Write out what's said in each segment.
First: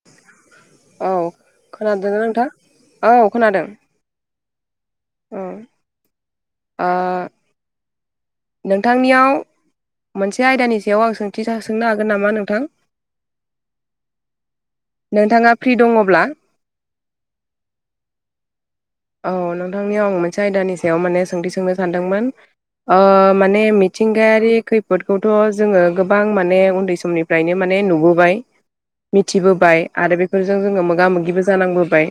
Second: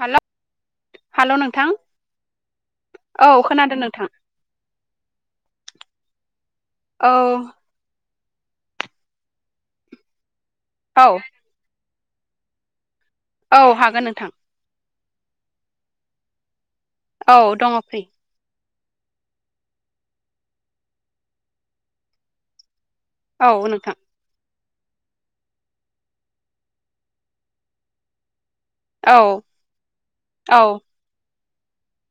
हेल' औ हेल' नोंथां खोनादोना नोंथां औ खोनादों अ औ नोंथांनियाव मोनसे आयदानि सायाव आं औ सोंथि सोंनो हागोन नामा नोंथां औ हागोन नोंथां नोंथाङा फ्रि दङब्ला औ दङ फ्रि औ नोंथांनियाव आं मोनसे आयदानि सायाव माने सोंथि सोंनो सानदोंमोन ओ औ माने नोंथां मिथिं गायारि खैफोदखौथ जोङो गोबां माने उन्दै समनिफ्रायनो माने नुबोबाय औ मिथिबोबाय आरो बेफोरजों औ जोङो मोगा मोगिबो जानांबोबाय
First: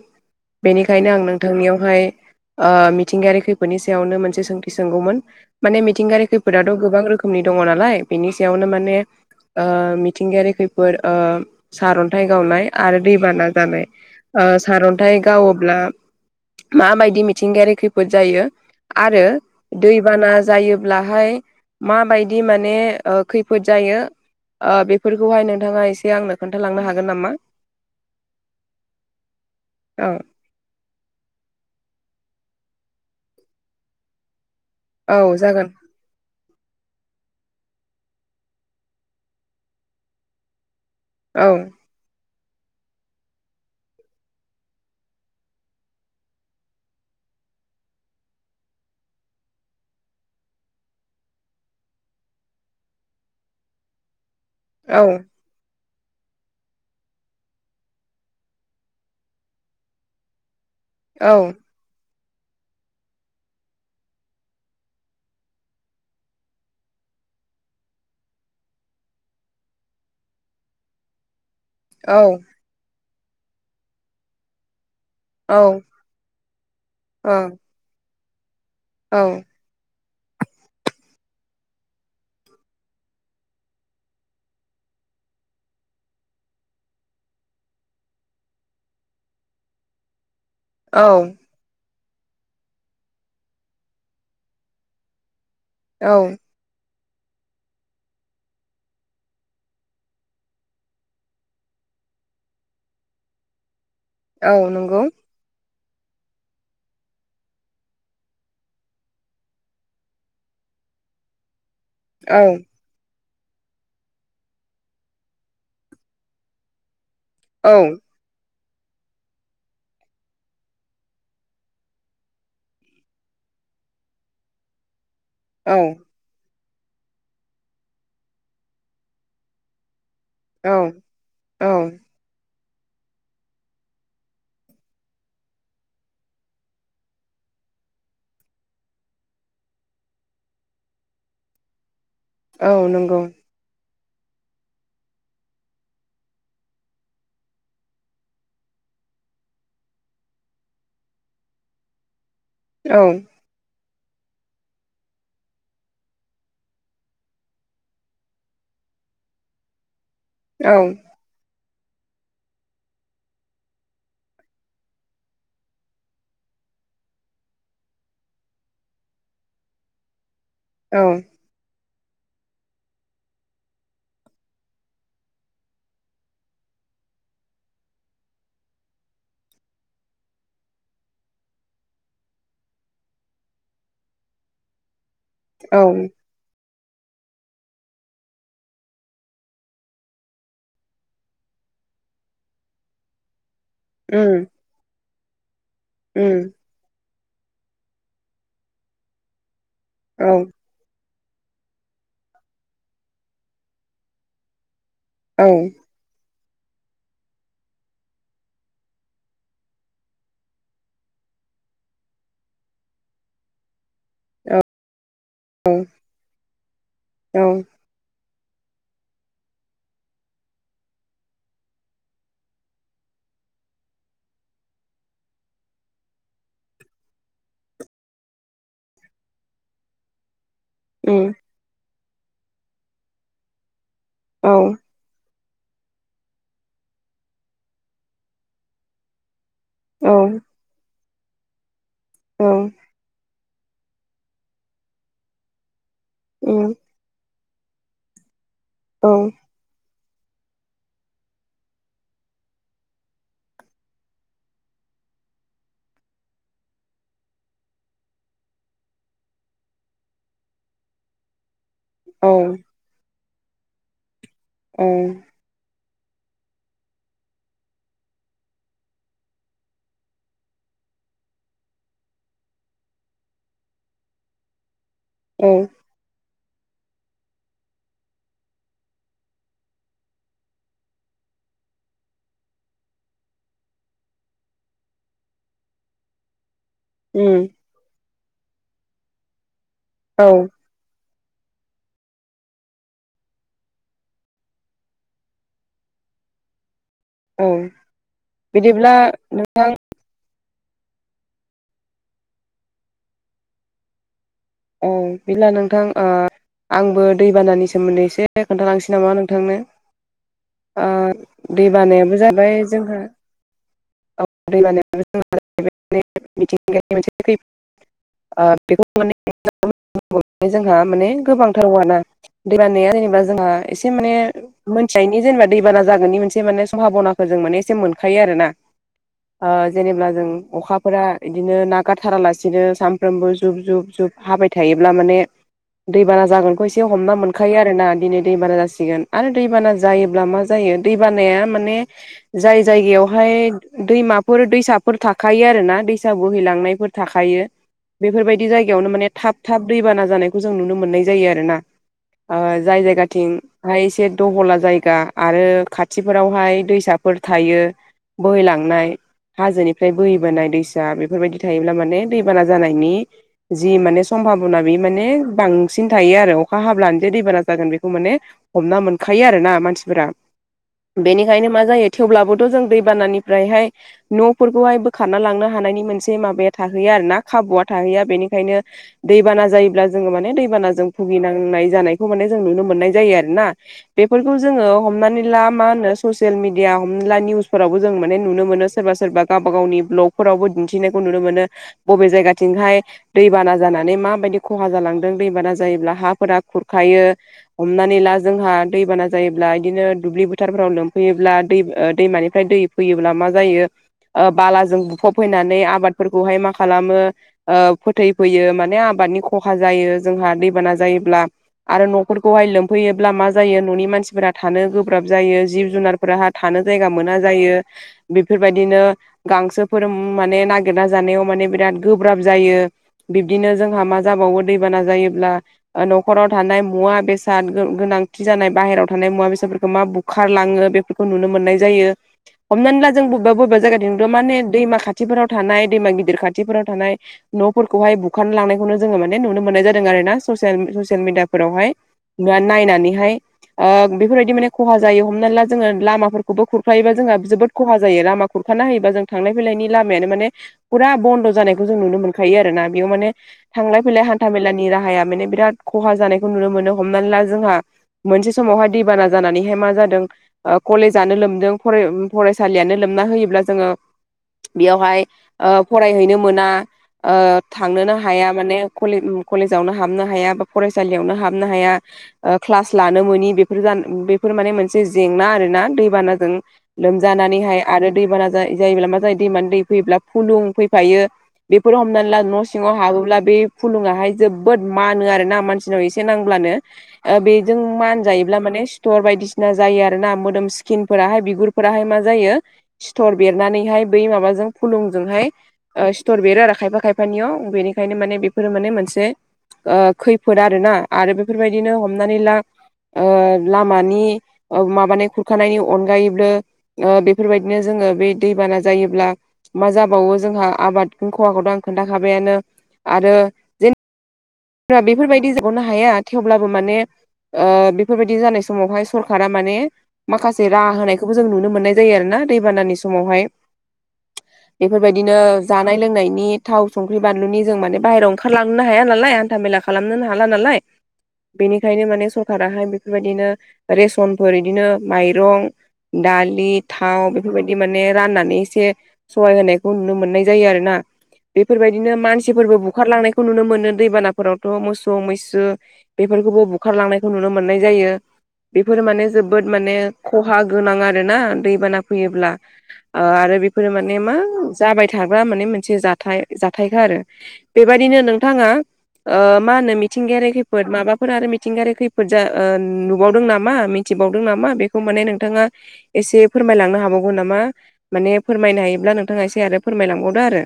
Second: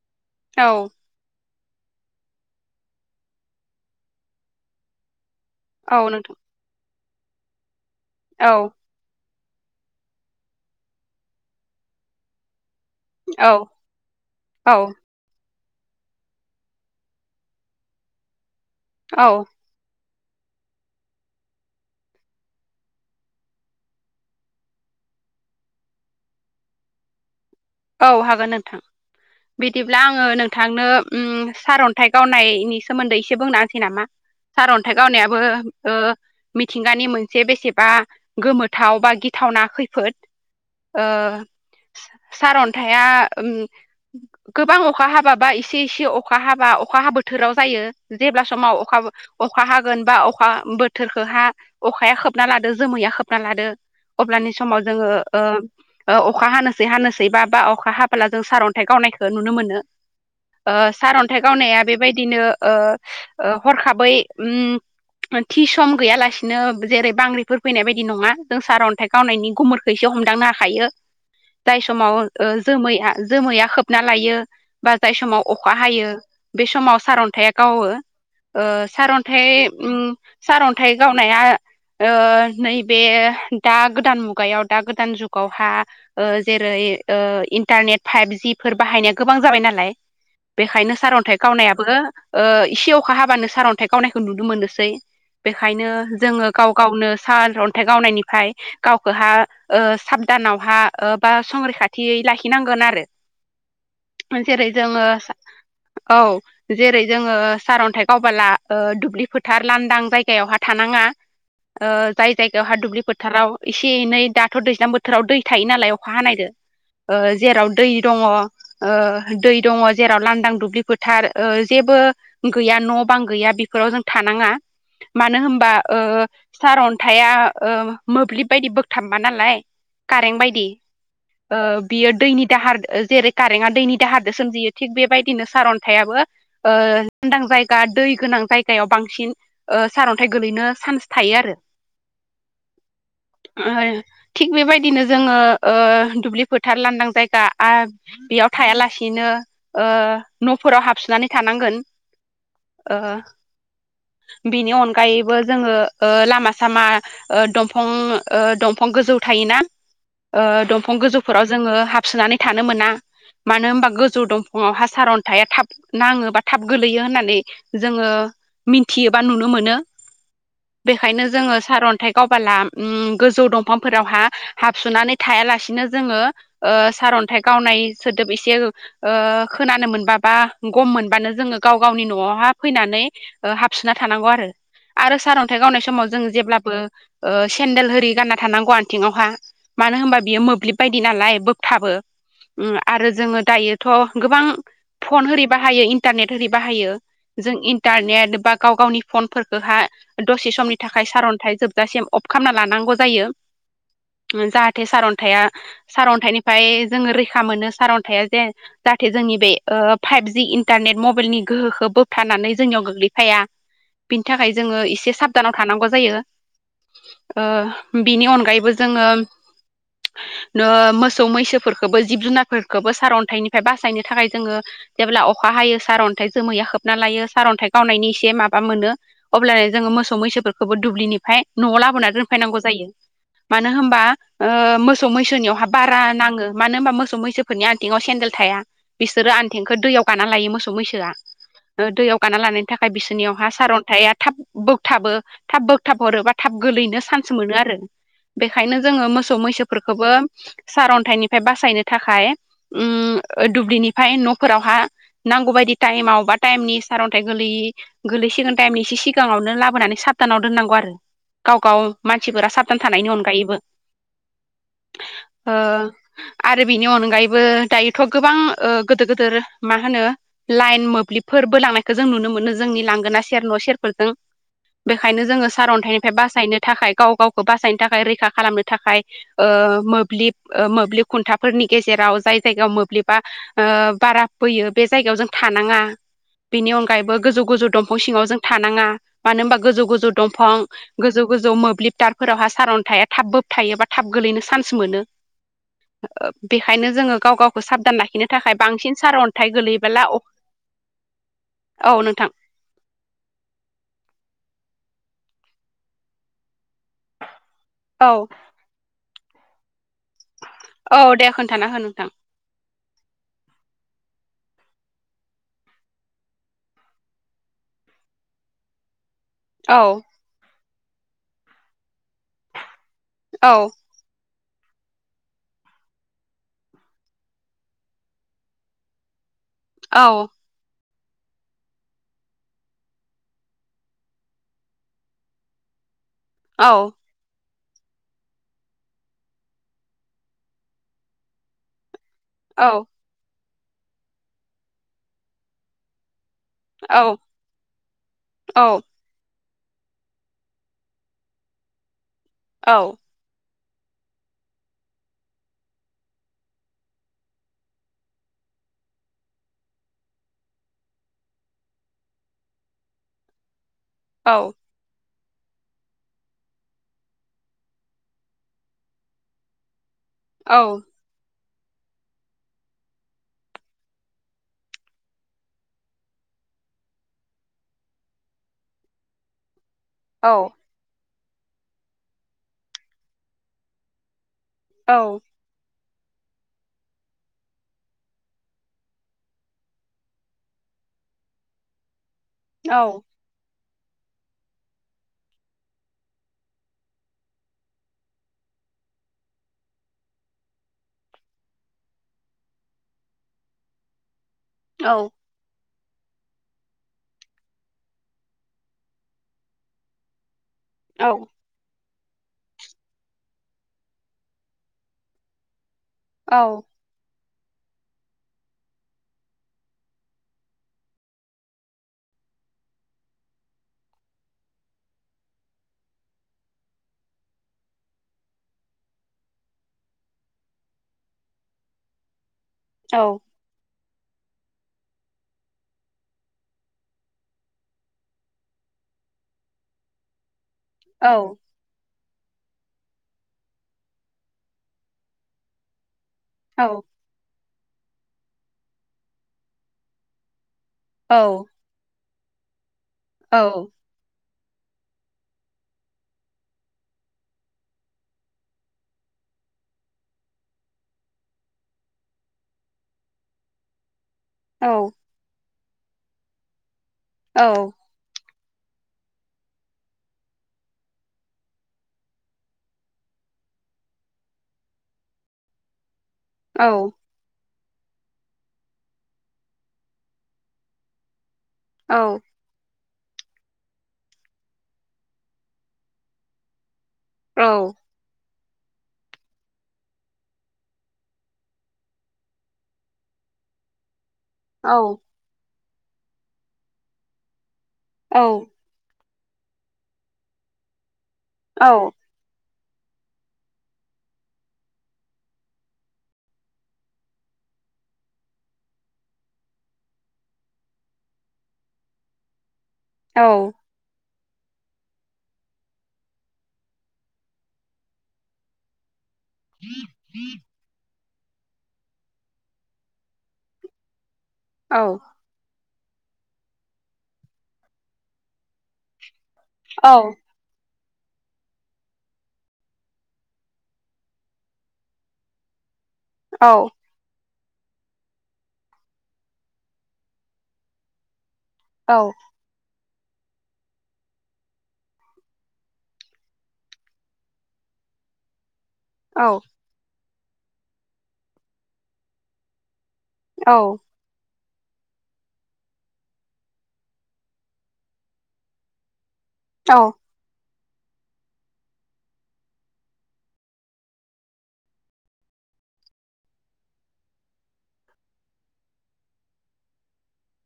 औ बेनिखायनो आं नों थांनियावहाय मिथिंगायारि खैफोदनि सायावनो मोनसे सोंथि सोंगौमोन माने औ मिथिंगायारि नोंथां खैफोदथ गोबां रोखोमनि दङ नालाय बिनि औ सायावनो माने ओ मिथिंगायारि खैफोद ओ सारन्थाइ गावनाय आरो दैबाना औ जानाय ओ औ सारन्थाइ गावोब्ला माबायदि मिथिंगायारि खैफोद जायो आरो दैबाना जायोब्लाहाय माबायदि माने ओ खैफोद जायो ओ बेफोरखौहाय नोंथाङा एसे आंनो खोन्थालांनो हागोन नामा औ हागोन नोंथां बिदिब्ला औ आङो नोंथांनो उम सारअन्थाइ गावनायनि सोमोन्दै एसे बुंनाहोनोसै नामा सारअन्थाइ औ गावनायाबो जागोन ओ मिथिंगानि मोनसे बेसेबा गोमोथाव बा गिथावना खैफोद ओ औ सारअन्थाया उम गोबां अखा हाबाबा एसे एसे अखा हाबा अखा बोथोराव जायो जेब्ला समाव अखा बो अखा हागोन बा अखा बोथोरखौ हा अखाया खोबना लादो जोमैया खोबना लादो अब्लानि समाव जोङो ओ अखा हानोसै हानोसै बा बा अखा हाबोला जों सारअन्थाइ गावनायखौ नुनो मोनो ओ औ सारअन्थाइ गावनाया बे बायदिनो ओ ओ हरखाबै उम थि सम गैयालासिनो जेरै बांग्रिफोर फैनाय बायदि नङा जों सारअन्थाइ गावनायनि गुमुरखो एसे हमदांनो हाखायो जाय औ समाव जोमैया जोमैया खोबना लायो बारदाय समाव औ अखा हायो बे समाव औ सारन्थाया गावो ओ औ सारअन्थाइ उम सारअन्थाइ गावनाया ओ नैबे दा गोदान मुगायाव दा गोदान जुगावहा ओ जेरै ओ इन्टारनेट फाइभजिफोर बाहायनाया गोबां जाबाय नालाय बेखायनो औ सारअन्थाइ गावनायाबो ओ इसे अखा हाबानो सारअन्थाइ गावनायखौ नुनो मोननोसै बेखायनो औ जोङो गाव गावनो सार अन्थाइ गावनायनिफ्राय गावखौहा ओ साबधानावहा ओ बा संरैखाथियै लाखिनांगोन आरो औ जेरै नंगौ जोङो औ जेरै जोङो सारअन्थाइ गावबोला ओ दुब्लि फोथार लांदां जायगायावहा थानाङा ओ औ जाय जायगायावहा दुब्लि फोथाराव एसे एनै दाथ' दैज्लां बोथोराव दै थायो नालाय अखा हानायदो जेराव औ दै दङ ओ दै दङ जेराव लांदां दुब्लि फोथार ओ जेबो गैया न' बां गैया बेफोराव जों थानाङा मानो होनबा औ ओ सार अन्थाया ओ मोब्लिब बायदि बोगथाबा नालाय कारेन्ट बायदि ओ औ बियो दैनि दाहार जेरै कारेन्टआ दैनि दाहारजों सोमजियो थिग बेबायदिनो सारअन्थायाबो ओ लांदां जायगा दै गोनां जायगायाव बांसिन ओ सारअन्थाइ गोलैनो सान्स थायो आरो औ नंगौ थिग बेबायदिनो जोङो ओ दुब्लि फोथार लांदां जायगा आ बेयाव थायालासेनो ओ न'फोराव हाबसोननानै थानांगोन औ ओ बिनि अनगायैबो जोङो ओ लामा सामा ओ दंफां ओ दंफां गोजौ थायोना ओ औ दंफां गोजौफोराव जोङो हाबसोनानै थानो मोना मानो होनबा गोजौ दंफाङावहा सारअन्थाया थाब नाङो बा थाब गोलैयो होननानै जोङो मिथियोबा नुनो मोनो औ बेखायनो जोङो सारअन्थाइ गावबाला उम गोजौ दंफांफोरावहा हाबसुनानै थायालासिनो जोङो ओ सारअन्थाइ गावनाय सोदोब एसे ओ खोनानो मोनबा बा गम मोनबानो जोङो गाव गावनि न'आवहा फैनानै ओ हाबसोना थानांगौ आरो आरो सारअन न्थाइ औ गावनाय समाव जों जेब्लाबो ओ सेन्देल होरि गानना थानांगौ आथिङावहा मानो होनबा बियो मोब्लिब बायदि नालाय बोगथाबो उम आरो जोङो दायो थ' गोबां उम फन होरि बाहायो इन्टारनेट होरि उम बाहायो जों इन्टारनेट बा गाव गावनि फनफोरखौ हा औ दसे समनि थाखाय सारअन्थाइ जोबजासिम अफ खालामना लानांगौ जायो जाहाथे सारअन्थ औ थाया सारअन्थाइनिफ्राय जोङो रैखा मोनो सारअन्थाया जे जाहाथे जोंनि बे ओ फाइभ जि इन्टारनेट मबाइलनि गोहोखौ बोबथानानै जोंनियाव गोग्लैफाया बिनि थाखाय जोङो एसे साबधानाव उम थानांगौ जायो औ ओ बिनि अनगायैबो जोङो नो मोसौ मैसोफोरखौबो जिब जुनारफोरखौबो सारअन्थाइनिफ्राय बासायनो थाखाय जोङो जेब्ला अखा हायो सारअन्थाइ जोमैया खोबना लायो सारअन्थाइ गावनायनि इसे माबा मोनो अब्लानो जोङो मोसौ मैसोफोर खौबो उम औ दुब्लिनिफ्राय न'आव लाबोनानै दोनफैनांगौ जायो मानो होनबा ओ औ औ मोस सौ मैसोनियावहा बारा नाङो मानो होनबा मोसौ मैसोफोरनि आनथिंआव सेन्देल थाया बिसोरो थेंखो दैयाव गाना लायो मोसौ मैसोआ दैयाव गाना लानायनि था खाय बिसोरनियावहा सारअन्थाया थाब बोगथाबो थाब बोगथाब हरोबा थाब गोरलैनो सान मोनो आरो बेखायनो जोङो मोसौ मैसोफोरखौबो सारअन्थाइनिफ्राय बासायनो थाखाय उम दुब्लिनिफ्राय न'फोरावहा नांगौ बायदि टाइमाव बा टाइमनि सारअन्थाइ गोलैयै गोलै सिगोन टाइमनि एसे सिगाङावनो लाबोनानै सबदानाव दोननांगौ आरो गाव गाव मानसिफोरा औ साबधान थानायनि अनगायैबो औ ओ आरो बिनि अनगायैबो दायोथ' गोबां ओ गिदिर गिदिर मा होनो लाइन मोब्लिबफोरबो लांनायखौ जों नुनो मोनो जोंनि लांगोना सेर न' सेरफोरजों बेखायनो जोङो उम सारअन्थाइनिफ्राय बासायनो थाखाय गाव गावखौ बासायनो थाखाय रैखा खालामनो थाखाय ओ मोब्लिब ओ मोब्लिब खुन्थाफोरनि गेजेराव जाय जायगायाव मोब्लिबा ओ बारा फैयो बे जायगायाव जों थानाङा बेनि अनगा गायैबो गोजौ गोजौ दंफां सिङाव जों थानाङा मानो होनबा गोजौ गोजौ औ दंफां गोजौ गोजौ मोब्लिबदारफोरावहा सारन्थाया थाब बो थायोबा थाब गोलैनो चान्स मोनो बेखायनो जोङो गाव औ गावखौ साबधान लाखिनो थाखाय बिदिब्ला बांसिन सार अन्थाइ नोंथां गोलैयोबोला औ नोंथां औ बिदिला नोंथां ओ आंबो दैबानानि सोमोन्दै औ एसे खोन्थालांसै नामा नोंथांनो ओ औ दे खोन्थाना दै हो नोंथां बानायाबो जाबाय जोंहा [unintelligible] ओ बेखौ माने औ [unintelligible] जोंहा माने गोबांथाराना दैबानाया जेनेबा जोंहा औ एसे [unintelligible] दि माने मोनथिनायनि जेनेबा दैबाना जागोननि मोनसे माने सम्भाबनाखौ जों माने एसे मोनखायो आरो ना ओ जेनेब्ला जों औ अखाफोरा बिदिनो नागाराथारालासिनो सानफ्रामबो जुब जुब जुब हाबाय थायोब्ला माने दैबाना जागोनखौ औ एसे हमना मोन खायो आरोना दिनै दैबाना जासिगोन आरो दैबाना जायोब्ला मा जायो दैबानाया माने जाय औ जायगायावहाय दैमाफोर दैसाफोर थाखायो आरो ना दैसा बोहैलांनायफोर औ थाखायो बेफोरबायदि औ जायगायावनो माने थाब थाब दैबाना जानायखौ जों नुनो मोननाय जायो आरोना औ जाय जायगाथिं हाय एसे दहला जायगा आरो खाथिफोरावहाय दैसाफोर थायो बोहैलांनाय हाजोनिफ्राय बोहैबोनाय दैसा बेफोरबायदि थायोब्ला माने दैबाना जानायनि जि माने औ सम्भाबना बे माने बांसिन थायो आरो अखा हाब्लानो जे दैबाना जागोन बेखौ माने हमना मोनखायो आरो ना मानसिफोरा औ बेनिखायनो मा जायो थेवब्लाबोथ' जों दैबानानिफ्रायहाय न'फोरखौहाय बोखारना लांनो हानायनि मोनसे माबाया थाहैया आरो ना खाबुआ थाहैया बेनिखायनो दैबाना जायोब्ला जोङो औ माने दैबानाज जों भुगिनांनाय जानायखौ माने जों नुनो मोननाय जायो आरो ना बेफोरखौ जोङो औ हमनानै ला मा होनो ससियेल मिडिया हमला निउसफोराव जों माने नुनो मोनो सोरबा सोरबा गावबा गावनि भ्ल'ग फोरावबो दिन्थिनायखौ नुनो मोनो बबे औ जायगाथिंहाय औ दै बाना जानानै माबायदि खहा जालांदों दैबाना जायोब्ला हाफोरा खुरखायो हमनानै ला जोंहा दैबाना जायोब्ला बिदिनो दुब्लि बोथारफोराव लोमफैयोब्ला दै दैमानिफ्राय दै फैयोब्ला मा जायो बालाजों औ बुफब फैनानै आबादफोरखौहाय मा खालामो फोथै फैयो माने आबादनि खहा जायो जोंहा दैबाना औ औ जायोब्ला आरो न'फोरखौहाय लोमफैयोब्ला मा जायो न'नि मानसिफोरा थानो गोब्राब जायो जिब जुनार फोर थानो जायगा मोना जायो बेफोरबायदिनो गांसोफोर माने नागिरना जानायाव माने बिराद गोब्राब जायो बिब्दिनो जोंहा मा जाबावो दैबाना जायोब्ला न'खराव थानाय मुवा बेसाद गोनांथि जानाय बाहेरायाव थानाय मुवा बेसादफोरखौ मा बु बुखार लाङो बेफोरखौ नुनो मोननाय जायो [inaudible] हमनानै ला जों बबेबा बबेबा जायगाथिंथ माने दैमा खाथिफोराव थानाय दैमा गिदिर खाथिफोराव थानाय न' फोरखौहाय बुखारनानै लांनायखौनो जोङो माने नुनो मोननाय जादों आरोोना स ससियेल मिडिया फोरावहाय नायनानैहाय बेफोरबायदि माने खहा जायो हमना ला जोङो लामाफोरखौ बेबो खुरखायोब जोंहा जोबोद खहा जायो लामा खुरखानो हायोबा जों थांलाय फैलायनि लामायानो माने फुरा बन्द' जानायखौ जों नुनो मोनखायो आरो ना बेयाव माने थांलाय फैलाय ह हान्थाामेलानि राहाया माने बिराद खहा जानायखौ नुनो मोनो हमनानै ला जोंहा मोनसे समावहाय दैबाना जानानैहाय मा जादों कलेजनो लोमदों फरायसालियानो लोमना होयोब्ला जोङो बेयावहाय फरायहैनो मोना थांनोनो हाया माने कलेजावनो हाबनो हाया बा फरायसालियावनो हाबनो हाया क्लास लानो मोनि बेफोर बेफोर माने मोनसे जेंना आरो ना दैबानाजों लोमजानानैहाय आरो दैबाना जायोब्ला मा जायो दैमानि दै फैयोब्ला फुलुं फैफायो बेफोर हमनानै ला सिङाव हाबोब्ला बे फुलुङाहाय जोबोद मानो आरो ना मानसिनाव एसे नांब्लानो औ बेजों मान जायोब्ला माने सटर बायदिसिना जायो आरो ना मोदोम स्किनफोराहाय बिगुरफोराहाय मा जायो सिथर बेरनानैहाय बै माबाजों औ फुलुंजोंहाय सिथर बेरो आरो खायफा खायफानियाव बेनिखायनो माने बेफोरो माने मोनसे खैफोद आरो ना आरो बेफोरबायदिनो हमनानै ला लामानि माबानाय खुरखानायनि अनगायैबो बेफोरबायदिनो जोंङो बे दैबाना जायोब्ला मा जाबावो जोंहा आबाद खवाखौथ' आं खोन्थाखाबायानो आरो बेफोरबायदि जोबगावनो हाया थेवब्लाबो माने बेफोरबायदि जानाय समावहाय सरखारा माने माखासे राहा होनायखौ खौ जों नुनो मोननाय जायो आरोोना दैबानानि समावहाय बेफोरबायदिनो जानाय लोंनायनि थाव संख्रि बानलुनि जों मान बायेरायाव ओंखारलांनो हाया नालाय हथ मेला खालामनोनो हाला नालाय बेनिखायनो माने सरखाराहाय बेफोरबायदिनो रेसनफोर बिदिनो माइरं दालि थाव बेफोरबायदि माने राननानै एसे सहाय होनायखौ नुनो मोननाय जायो आरो ना बेफोरबायदिनो मानसिफोरबो बुखारलांनायखौ नुनो मोनो दैबाना फोरावथ' मोसौ मैसु बेफोरखौबो बुखारलांनायखौ नुनो मोननाय जायो बेफोरो माने जोबोद माने खहा गोनां आरोना दैबाना फैयोब्ला आरो बेफोरो माने मा जाबाय थाग्रा माने मोनसे जाथाय जाथायखा आरो बेबायदिनो नोंथांङा मा होनो मिथिंगायारि खैफोद माबाफोर आरो मिथिंगायारि खैफोद जा नुबावदों नामा मिथिबावदों नामा बेखौ माने नोंथांङा एसे फोरमायलांनो हाबावगौ नामा माने फोरमायनो हायोब्ला नोंथांङा एसे आरो फोरमायलांबावदो आरो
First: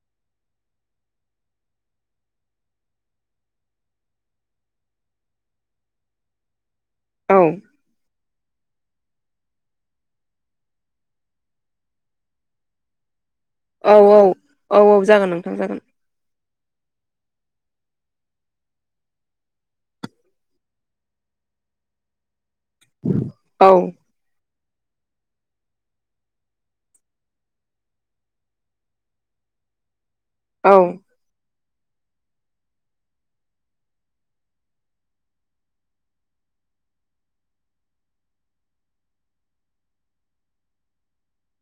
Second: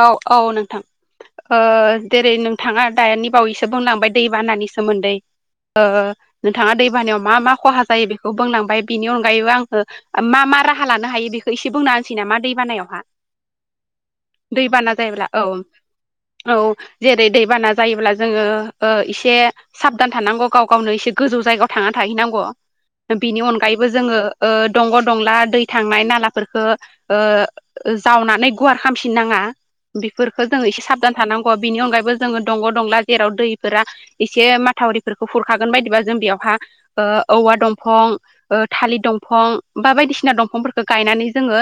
औ औ नोंथां जेरै नोंथाङा दानि बावैसो बुंलांबाय दैबानानि सोमोन्दै नोंथांङा दैबानायाव मा औ मा खहा जायो बेखौ बुंलांबाय बिनि अनगायैबो आंङो मा मा राहा लानो हायो बेखौ एसे बुंना होनसै नामा दै बानायावहा औ औ औ औ जागोन नोंथां जागोन औ जेरै दैबाना जायोब्ला जोंङो इसे साबधान थानांगौ गाव गावनो एसे गोजौ जायगायाव थांनानै थाहैनांगौ बिनि औ अनगायैबो जोंङो दंग' दंला दै थांनाय नालाफोरखौ जावनानै गुवार खालामाम थिननाङा बेफोरखौ जोङो औ एसे साबधान थानांगौ बिनि अनगायैबो जोंङो दंग' दंला जेराव दैफोरा एसे माथावरिफोरखौ खुरखागोन बायदिबा जों बेयावहा औवा दंफं ओ थालिर दंफं बा बायदिसिना दंफंफोरखौ गायनानै जोङो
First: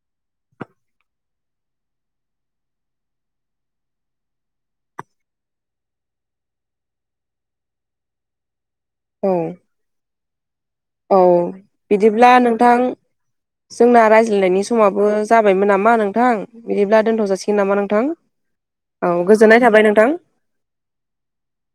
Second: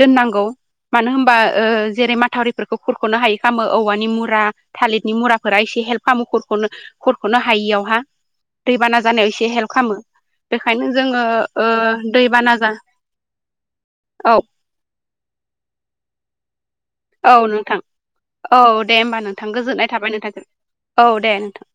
दोननांगौ मानो होनबा ओ जेरै माथावरिफोरखौ खुरख'नो हायि खामो औवानि मुरा थालिरनि मुराफोरा एसे हेल्प खालामो खुरखनो खरख'नो हायियावहा दैबाना जानायाव औ एसे हेल्प खालामो बेखायनो जोङो औ ओ दै बिदिब्ला बाना जा नोंथां जोंना औ रायज्लायनायनि समाबो जाबायमोन नामा नोंथां बिदिब्ला दोनथ' औ जासिगोन नामा नोंथां औ दे होमबा नोंथां गोजोननाय थाबाय नोंथां औ दे नोंथां